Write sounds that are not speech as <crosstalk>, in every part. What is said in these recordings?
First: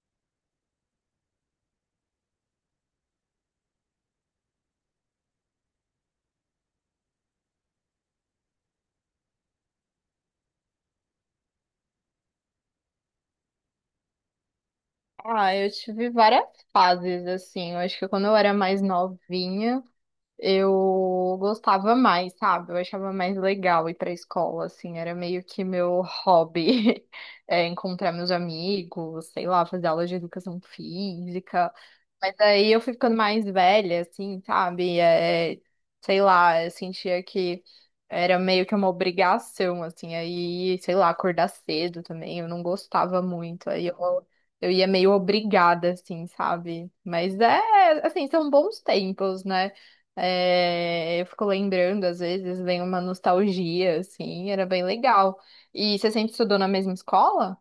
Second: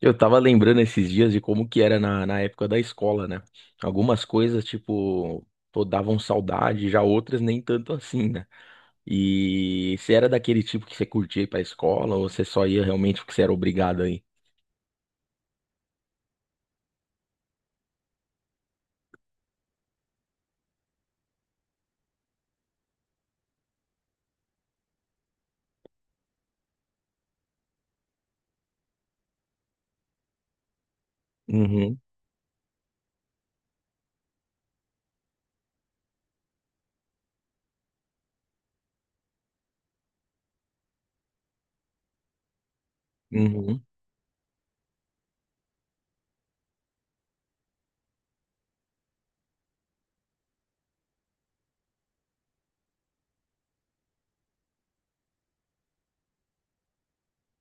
Eu tava lembrando esses dias de como que era na época da escola, né? Algumas coisas, tipo, pô, davam saudade, já outras nem tanto assim, né? E você era daquele tipo que você curtia ir pra escola ou você só ia realmente porque você era obrigado aí? Ah, eu tive várias fases, assim. Eu acho que quando eu era mais novinha, eu gostava mais, sabe? Eu achava mais legal ir pra escola, assim. Era meio que meu hobby, <laughs> é, encontrar meus amigos, sei lá, fazer aula de educação física. Uhum, Mas aí eu fui ficando mais velha, assim, sabe? É, sei lá, eu sentia que era meio que uma obrigação, assim, aí, sei lá, acordar cedo também, eu não gostava muito, uhum. aí eu ia meio obrigada, assim, sabe? Mas é, assim, são bons tempos, né? É, eu fico lembrando, às vezes, vem uma nostalgia, assim, era bem legal. E você sempre estudou na mesma escola?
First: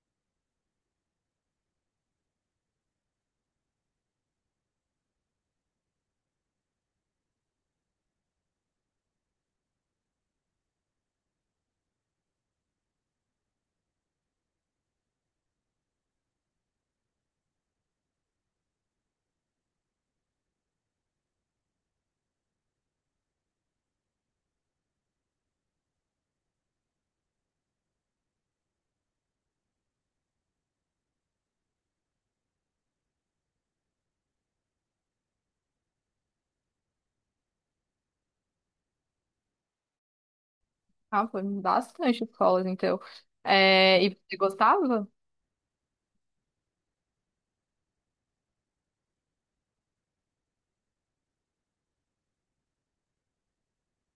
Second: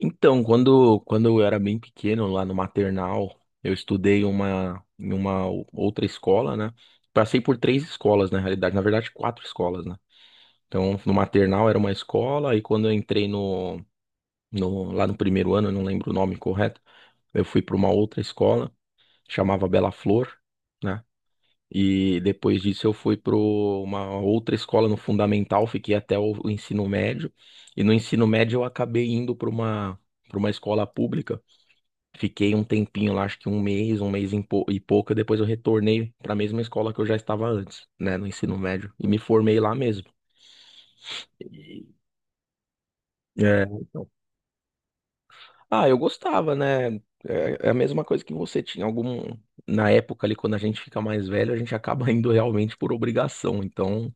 Então, quando eu era bem pequeno, lá no maternal, eu estudei em uma outra escola, né? Passei por três escolas, na realidade, na verdade, quatro escolas, né? Então, no maternal era uma escola, e quando eu entrei lá no primeiro ano, eu não lembro o nome correto. Eu fui para uma outra escola, chamava Bela Flor, né? E depois disso eu fui para uma outra escola no fundamental, fiquei até o ensino médio. E no ensino médio eu acabei indo para uma escola pública. Fiquei um tempinho lá, acho que um mês e pouco, depois eu retornei para a mesma escola que eu já estava antes, né, no ensino médio, e me formei lá mesmo. Ah, foi E- bastante escolas, então. É, É, então. e você gostava? Ah, eu gostava, né? É a mesma coisa que você tinha algum na época ali quando a gente fica mais velho, a gente acaba <laughs> indo realmente por obrigação. Então,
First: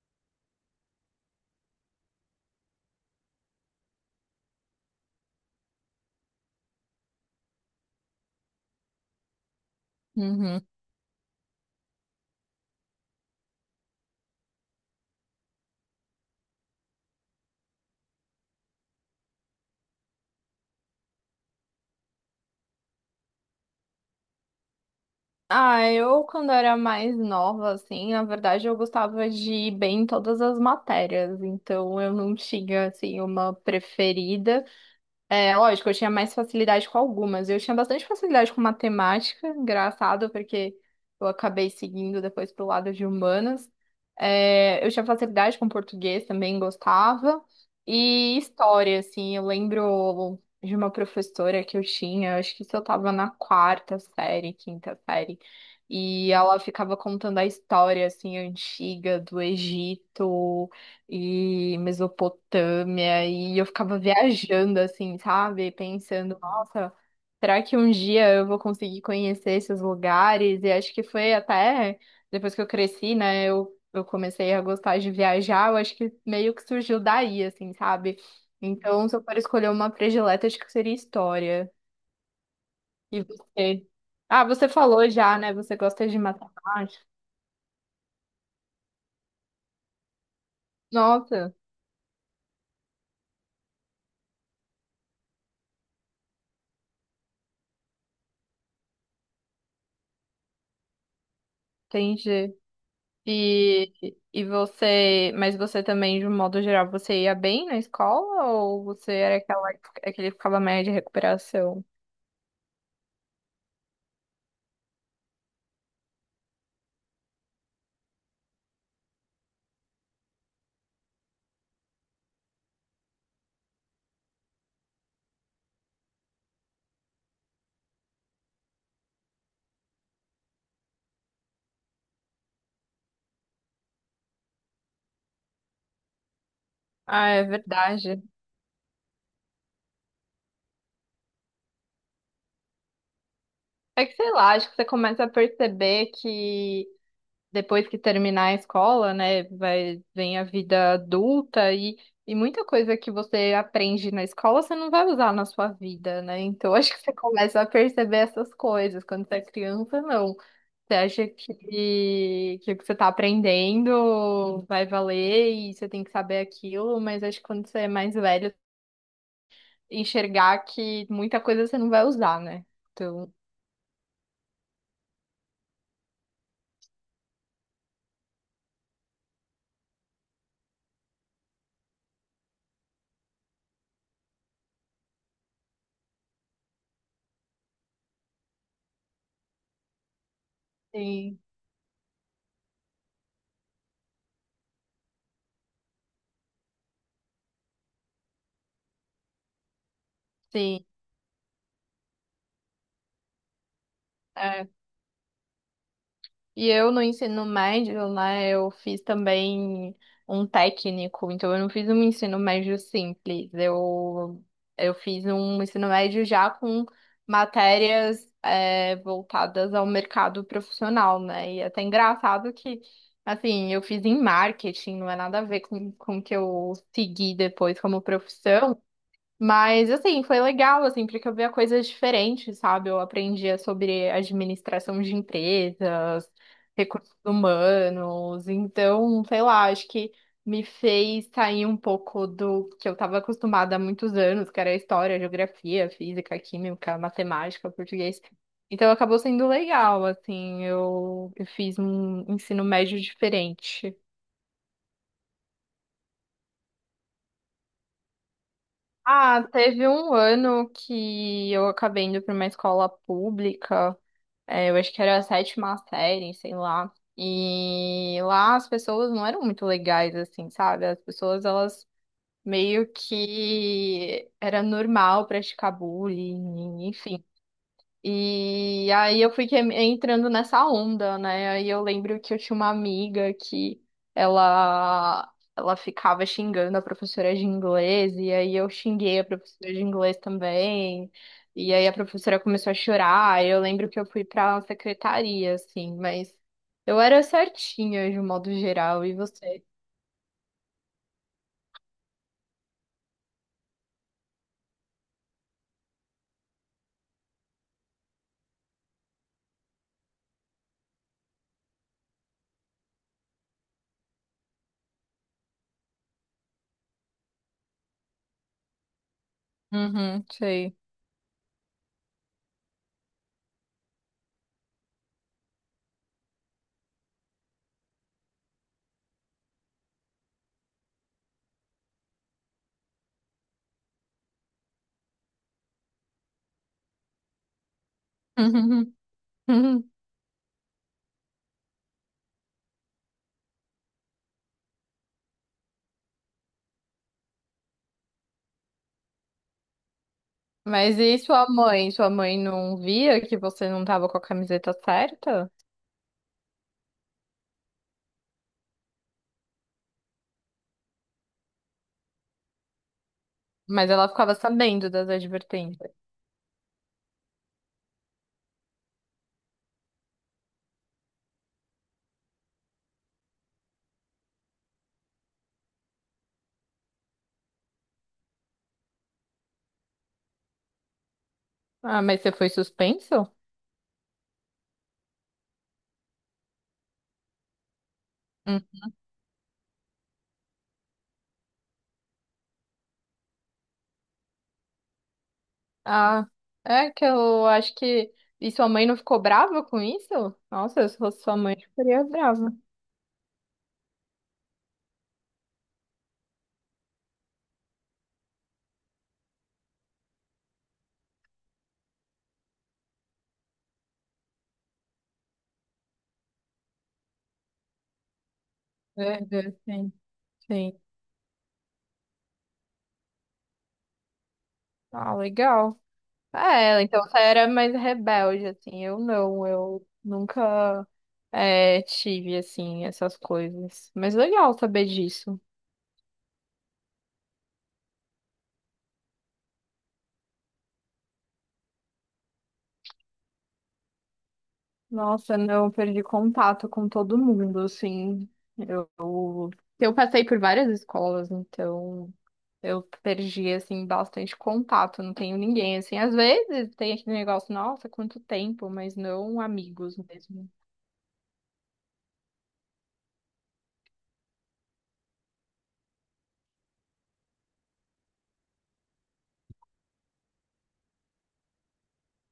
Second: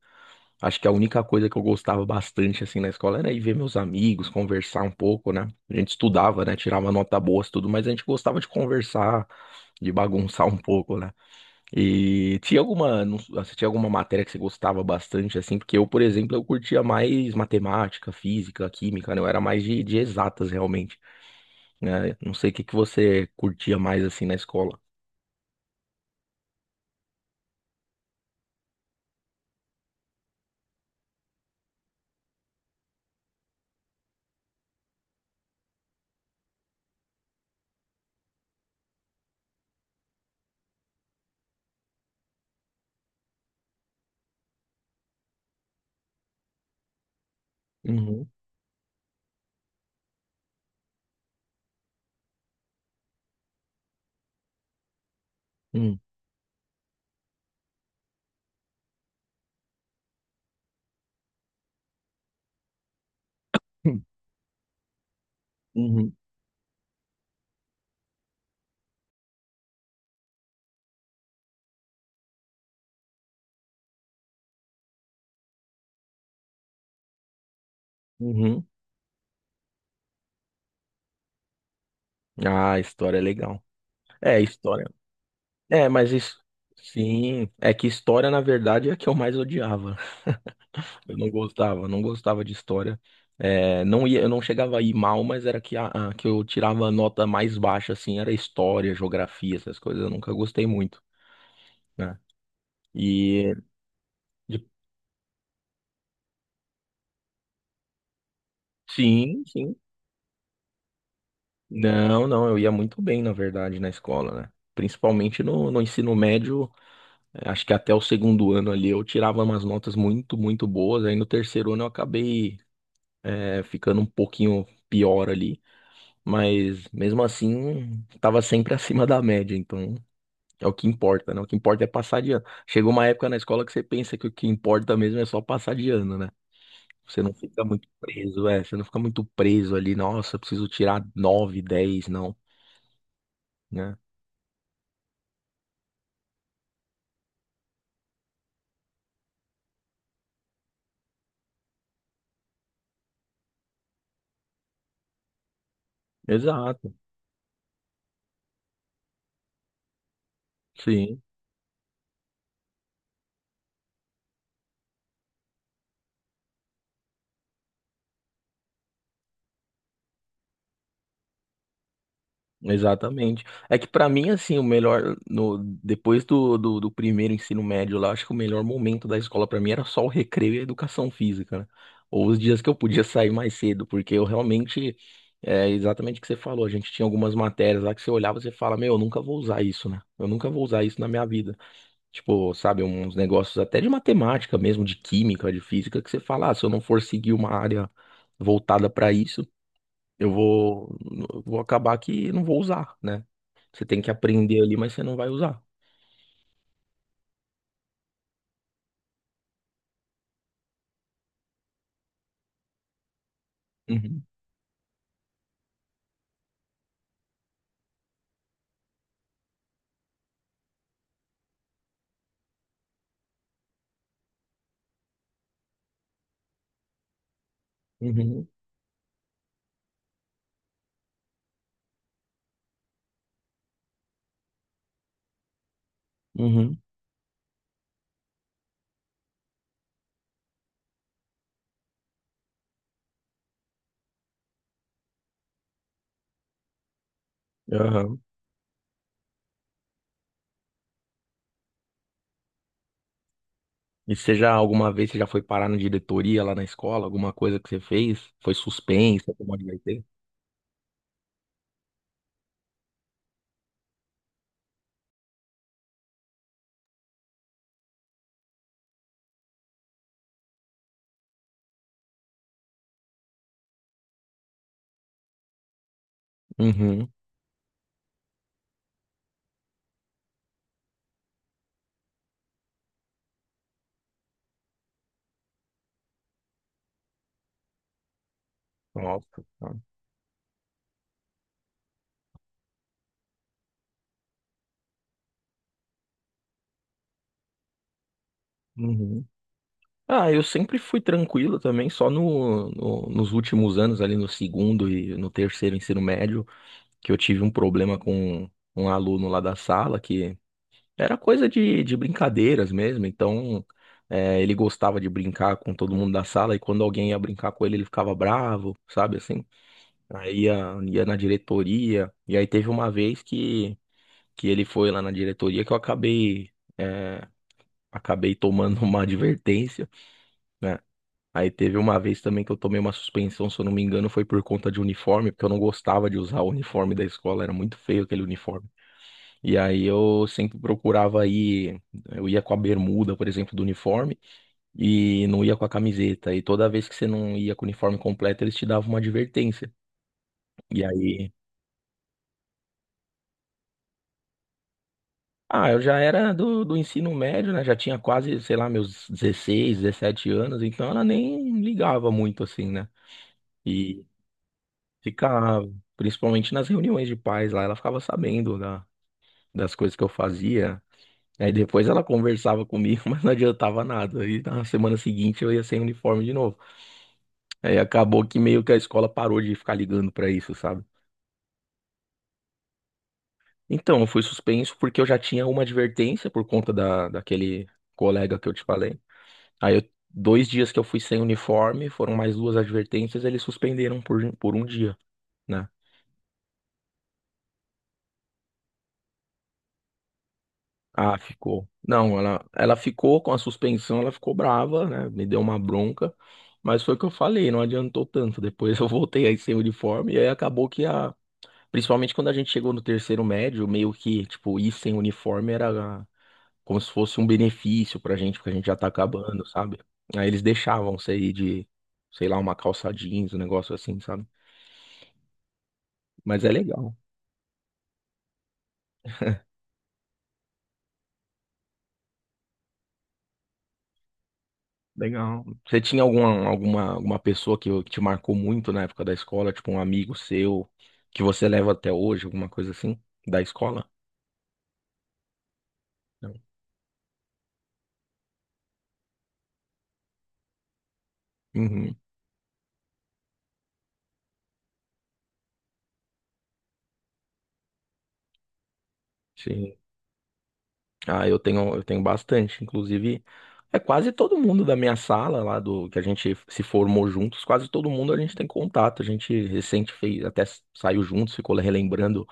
acho que a única coisa que eu gostava bastante assim na escola era ir ver meus amigos, conversar um pouco, né? A gente estudava, né? Tirava nota boa, tudo, mas a gente gostava de conversar, de bagunçar um Uhum. pouco, né? E tinha alguma, não- s- ah, você tinha alguma matéria que você gostava bastante assim? Porque eu, por exemplo, eu curtia mais matemática, física, química, né? Eu era mais de exatas realmente, né? Não sei o que que você curtia mais assim na escola. Ah, eu quando era mais nova, assim, na verdade eu gostava de ir bem em todas as matérias, então eu não tinha, assim, uma preferida. É, lógico, eu tinha mais facilidade com algumas. Eu tinha bastante facilidade com matemática, engraçado, porque eu acabei seguindo depois pro lado de humanas. É, eu tinha facilidade com português também, gostava. Uhum, E história, assim, eu lembro de uma professora que eu tinha, acho que isso eu tava na quarta série, quinta série, uhum, e ela ficava contando a história, assim, antiga do Egito e Mesopotâmia, e eu ficava viajando assim, sabe? uhum, Pensando, nossa, será que um dia eu vou conseguir conhecer esses lugares? E acho que foi até depois que eu cresci, né? Eu comecei a gostar de viajar, eu acho que meio que surgiu daí, assim, sabe? uhum. Então, se eu for escolher uma predileta, acho que seria história. Ah, história é E legal. você? É, Ah, você história. falou já, né? Você É, gosta mas de isso. matemática. Sim, é que história, na verdade, é a que eu mais odiava. <laughs> Eu não Nossa, gostava, não gostava de história. É, não ia, eu não chegava a ir mal, mas era que, que eu tirava a nota mais baixa, assim, era história, geografia, essas coisas, eu nunca gostei muito, né? entendi. E E, e de- você, mas você também, de um modo geral, você ia bem na escola ou você era sim, aquela, sim. aquele que ficava média de recuperação? Não, não, eu ia muito bem, na verdade, na escola, né? Principalmente no ensino médio, acho que até o segundo ano ali eu tirava umas notas muito, muito boas. Aí no terceiro ano eu acabei, ficando um pouquinho pior ali, mas mesmo assim, tava sempre <laughs> acima da média, então é o que importa, né? O que importa é passar de ano. Chegou uma época na escola que você pensa que o que importa mesmo é só passar de ano, né? Você Ah, não é fica muito verdade. preso, você não fica muito preso ali, nossa, eu preciso tirar nove, 10, não, né? É que sei lá, acho que você começa a perceber que depois que terminar a escola, né, vai, vem a vida adulta e muita coisa que você aprende na escola você não vai usar na sua vida, né? Então <laughs> Exato. acho que você começa a perceber essas coisas quando você é criança, não. Você Sim, acha que o que você está aprendendo vai valer e você tem que saber aquilo, mas acho que quando você é mais velho, enxergar que muita coisa você não vai usar, né? Então, exatamente. É que pra mim, assim, o melhor, no, depois do primeiro ensino médio lá, acho que o melhor momento da escola pra mim era só o recreio e a educação física, né? Ou os dias que eu podia sair mais cedo, porque eu realmente, é exatamente o que você falou, a gente tinha algumas matérias lá que você olhava e você fala, meu, eu nunca vou usar isso, né? Eu nunca vou usar isso na minha sim, vida. Tipo, sabe, uns negócios até de matemática mesmo, de química, de física, que você fala, ah, se eu não for seguir uma área voltada pra isso, Eu sim. vou, eu vou acabar que não vou usar, né? Você tem que aprender ali, mas você não vai usar. E eu no ensino médio, né, eu fiz também um técnico, então eu não fiz um ensino médio simples, Uhum, eu fiz um ensino médio já com matérias é, voltadas ao mercado profissional, né? E é até engraçado que, assim, eu fiz em marketing, não é nada a ver com o que eu segui depois como uhum, profissão, mas, assim, foi legal, assim, porque eu via coisas diferentes, sabe? Eu aprendia sobre administração de empresas, uhum, recursos humanos. Então, sei lá, acho que me fez sair um pouco do que eu estava acostumada há muitos anos, que era história, geografia, física, química, matemática, aham. português. Então, acabou sendo legal, assim, eu fiz um ensino médio diferente. E você já, alguma vez, você já foi parar na diretoria lá na escola? Alguma coisa que você fez? Foi suspensa, Ah, como é que vai teve ter? um ano que eu acabei indo para uma escola pública. É, eu acho que era a sétima série, sei lá. E lá as pessoas não eram muito legais, assim, sabe? As pessoas, elas meio que era normal praticar bullying, Uhum. enfim. E aí eu fui entrando nessa onda, né? Aí eu lembro que eu tinha uma amiga que ela ficava xingando a professora de inglês, e aí eu xinguei a Nossa. professora Tá. de inglês também. E aí a professora começou a chorar. Eu lembro que eu fui pra secretaria, assim, mas eu era certinha de um modo geral. E Uhum. você? Ah, eu sempre fui tranquilo também, só nos últimos anos, ali no segundo e no terceiro ensino médio, que eu tive um problema com um aluno lá da sala, que era coisa de brincadeiras mesmo, então, ele gostava de brincar com todo mundo da sala e quando alguém ia brincar com ele, ele ficava bravo, sabe assim? Uhum, Aí sei. ia, <laughs> ia na diretoria, e aí teve uma vez que ele foi lá na diretoria que eu acabei, é, acabei tomando <laughs> uma advertência, né? Aí teve uma vez também que eu tomei uma suspensão, se eu não me engano, foi por conta de uniforme, porque eu não gostava de usar o uniforme da escola, era muito feio aquele uniforme. Uhum, E aí uhum. eu sempre procurava ir, eu ia com a bermuda, por exemplo, do uniforme e não ia com a camiseta. E toda vez que você não ia com o uniforme completo, eles te davam uma advertência. E Mas e aí, sua mãe? Sua mãe não via que você não tava com a camiseta certa? ah, eu já era do ensino médio, né? Já tinha quase, sei lá, meus 16 17 anos, então ela nem ligava muito assim, né? Mas E ela ficava sabendo das ficava, advertências. principalmente nas reuniões de pais lá, ela ficava sabendo das coisas que eu fazia. Aí depois ela conversava comigo, <laughs> mas não adiantava nada. Aí na semana seguinte eu ia sem uniforme de novo. Aí acabou que meio que a escola parou de ficar ligando pra isso, sabe? Ah, mas você foi suspenso? Então, eu fui suspenso porque eu já tinha uma advertência por conta daquele colega que eu te Hum. falei. Dois dias que eu fui sem uniforme, foram mais duas advertências, eles suspenderam por um dia, né? Ah, é que eu acho que. E sua mãe não ficou brava com isso? Nossa, se Ah, fosse sua mãe, eu ficou. ficaria Não, ela, brava. ela ficou com a suspensão, ela ficou brava, né? Me deu uma bronca, mas foi o que eu falei, não adiantou tanto. Depois <laughs> eu voltei aí sem uniforme, e aí acabou que a. Principalmente quando a gente chegou no terceiro médio, meio que, tipo, ir sem uniforme era como se fosse um benefício pra gente, porque a gente já tá É, acabando, é, sabe? sim, Aí eles sim. deixavam você ir de, sei lá, uma calça jeans, um negócio assim, sabe? Ah, legal. Mas é É, legal. então você era mais rebelde, assim. Eu não, eu nunca é, tive, assim, essas coisas. Mas legal saber disso. Legal. Você tinha alguma pessoa que te marcou muito na época da escola, tipo um amigo seu, que você leva até hoje, alguma coisa assim, da escola? Nossa, não, eu perdi Não. contato com todo mundo, assim. Eu, eu passei por várias escolas, Uhum, então eu perdi, assim, bastante contato. Não tenho ninguém, assim. Às vezes tem aquele negócio, nossa, quanto tempo, mas não sim. amigos mesmo. Ah, eu tenho bastante. Inclusive, é quase todo mundo da minha sala lá do que a gente se formou juntos, quase todo mundo a gente tem contato. A gente recente fez, até saiu juntos, ficou relembrando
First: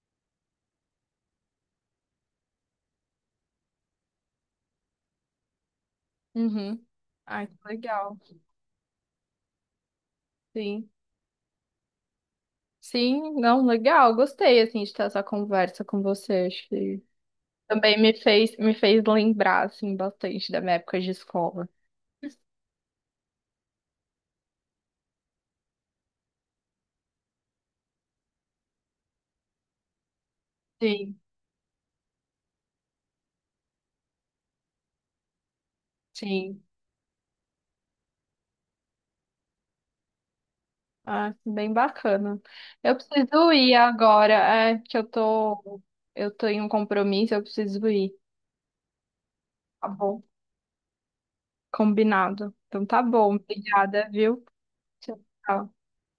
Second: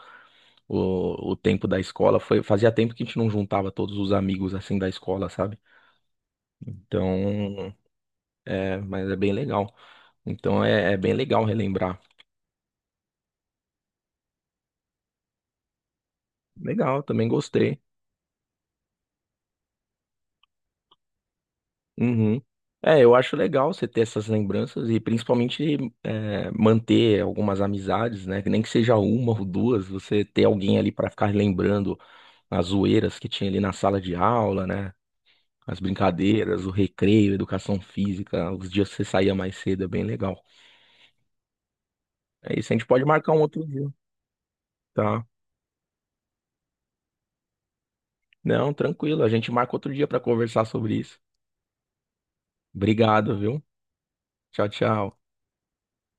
o tempo da escola. Foi, fazia tempo que a gente não juntava todos os amigos assim da escola, sabe? Uhum. Ai, que Então, legal. Mas é bem legal. Então Sim. é bem legal relembrar. Sim, não, legal. Gostei, assim, de ter essa conversa com você. Acho que Legal, também gostei. também me fez lembrar, assim, bastante da minha época de escola. Uhum. É, eu acho legal você ter essas lembranças e principalmente manter algumas amizades, né? Que nem que seja uma ou duas, você ter alguém ali para Sim, ficar lembrando as zoeiras que tinha ali na sala de aula, né? As sim. brincadeiras, o recreio, educação física, os dias que você saía mais cedo, é bem legal. Ah, bem bacana. É isso, a gente Eu pode marcar um preciso outro ir dia, agora, é que tá? Eu tô em um compromisso, eu preciso ir. Não, tranquilo, a gente marca Tá outro dia para bom. conversar sobre isso. Combinado. Então tá bom, Obrigado, viu? obrigada, viu? Tchau, Tchau. tchau.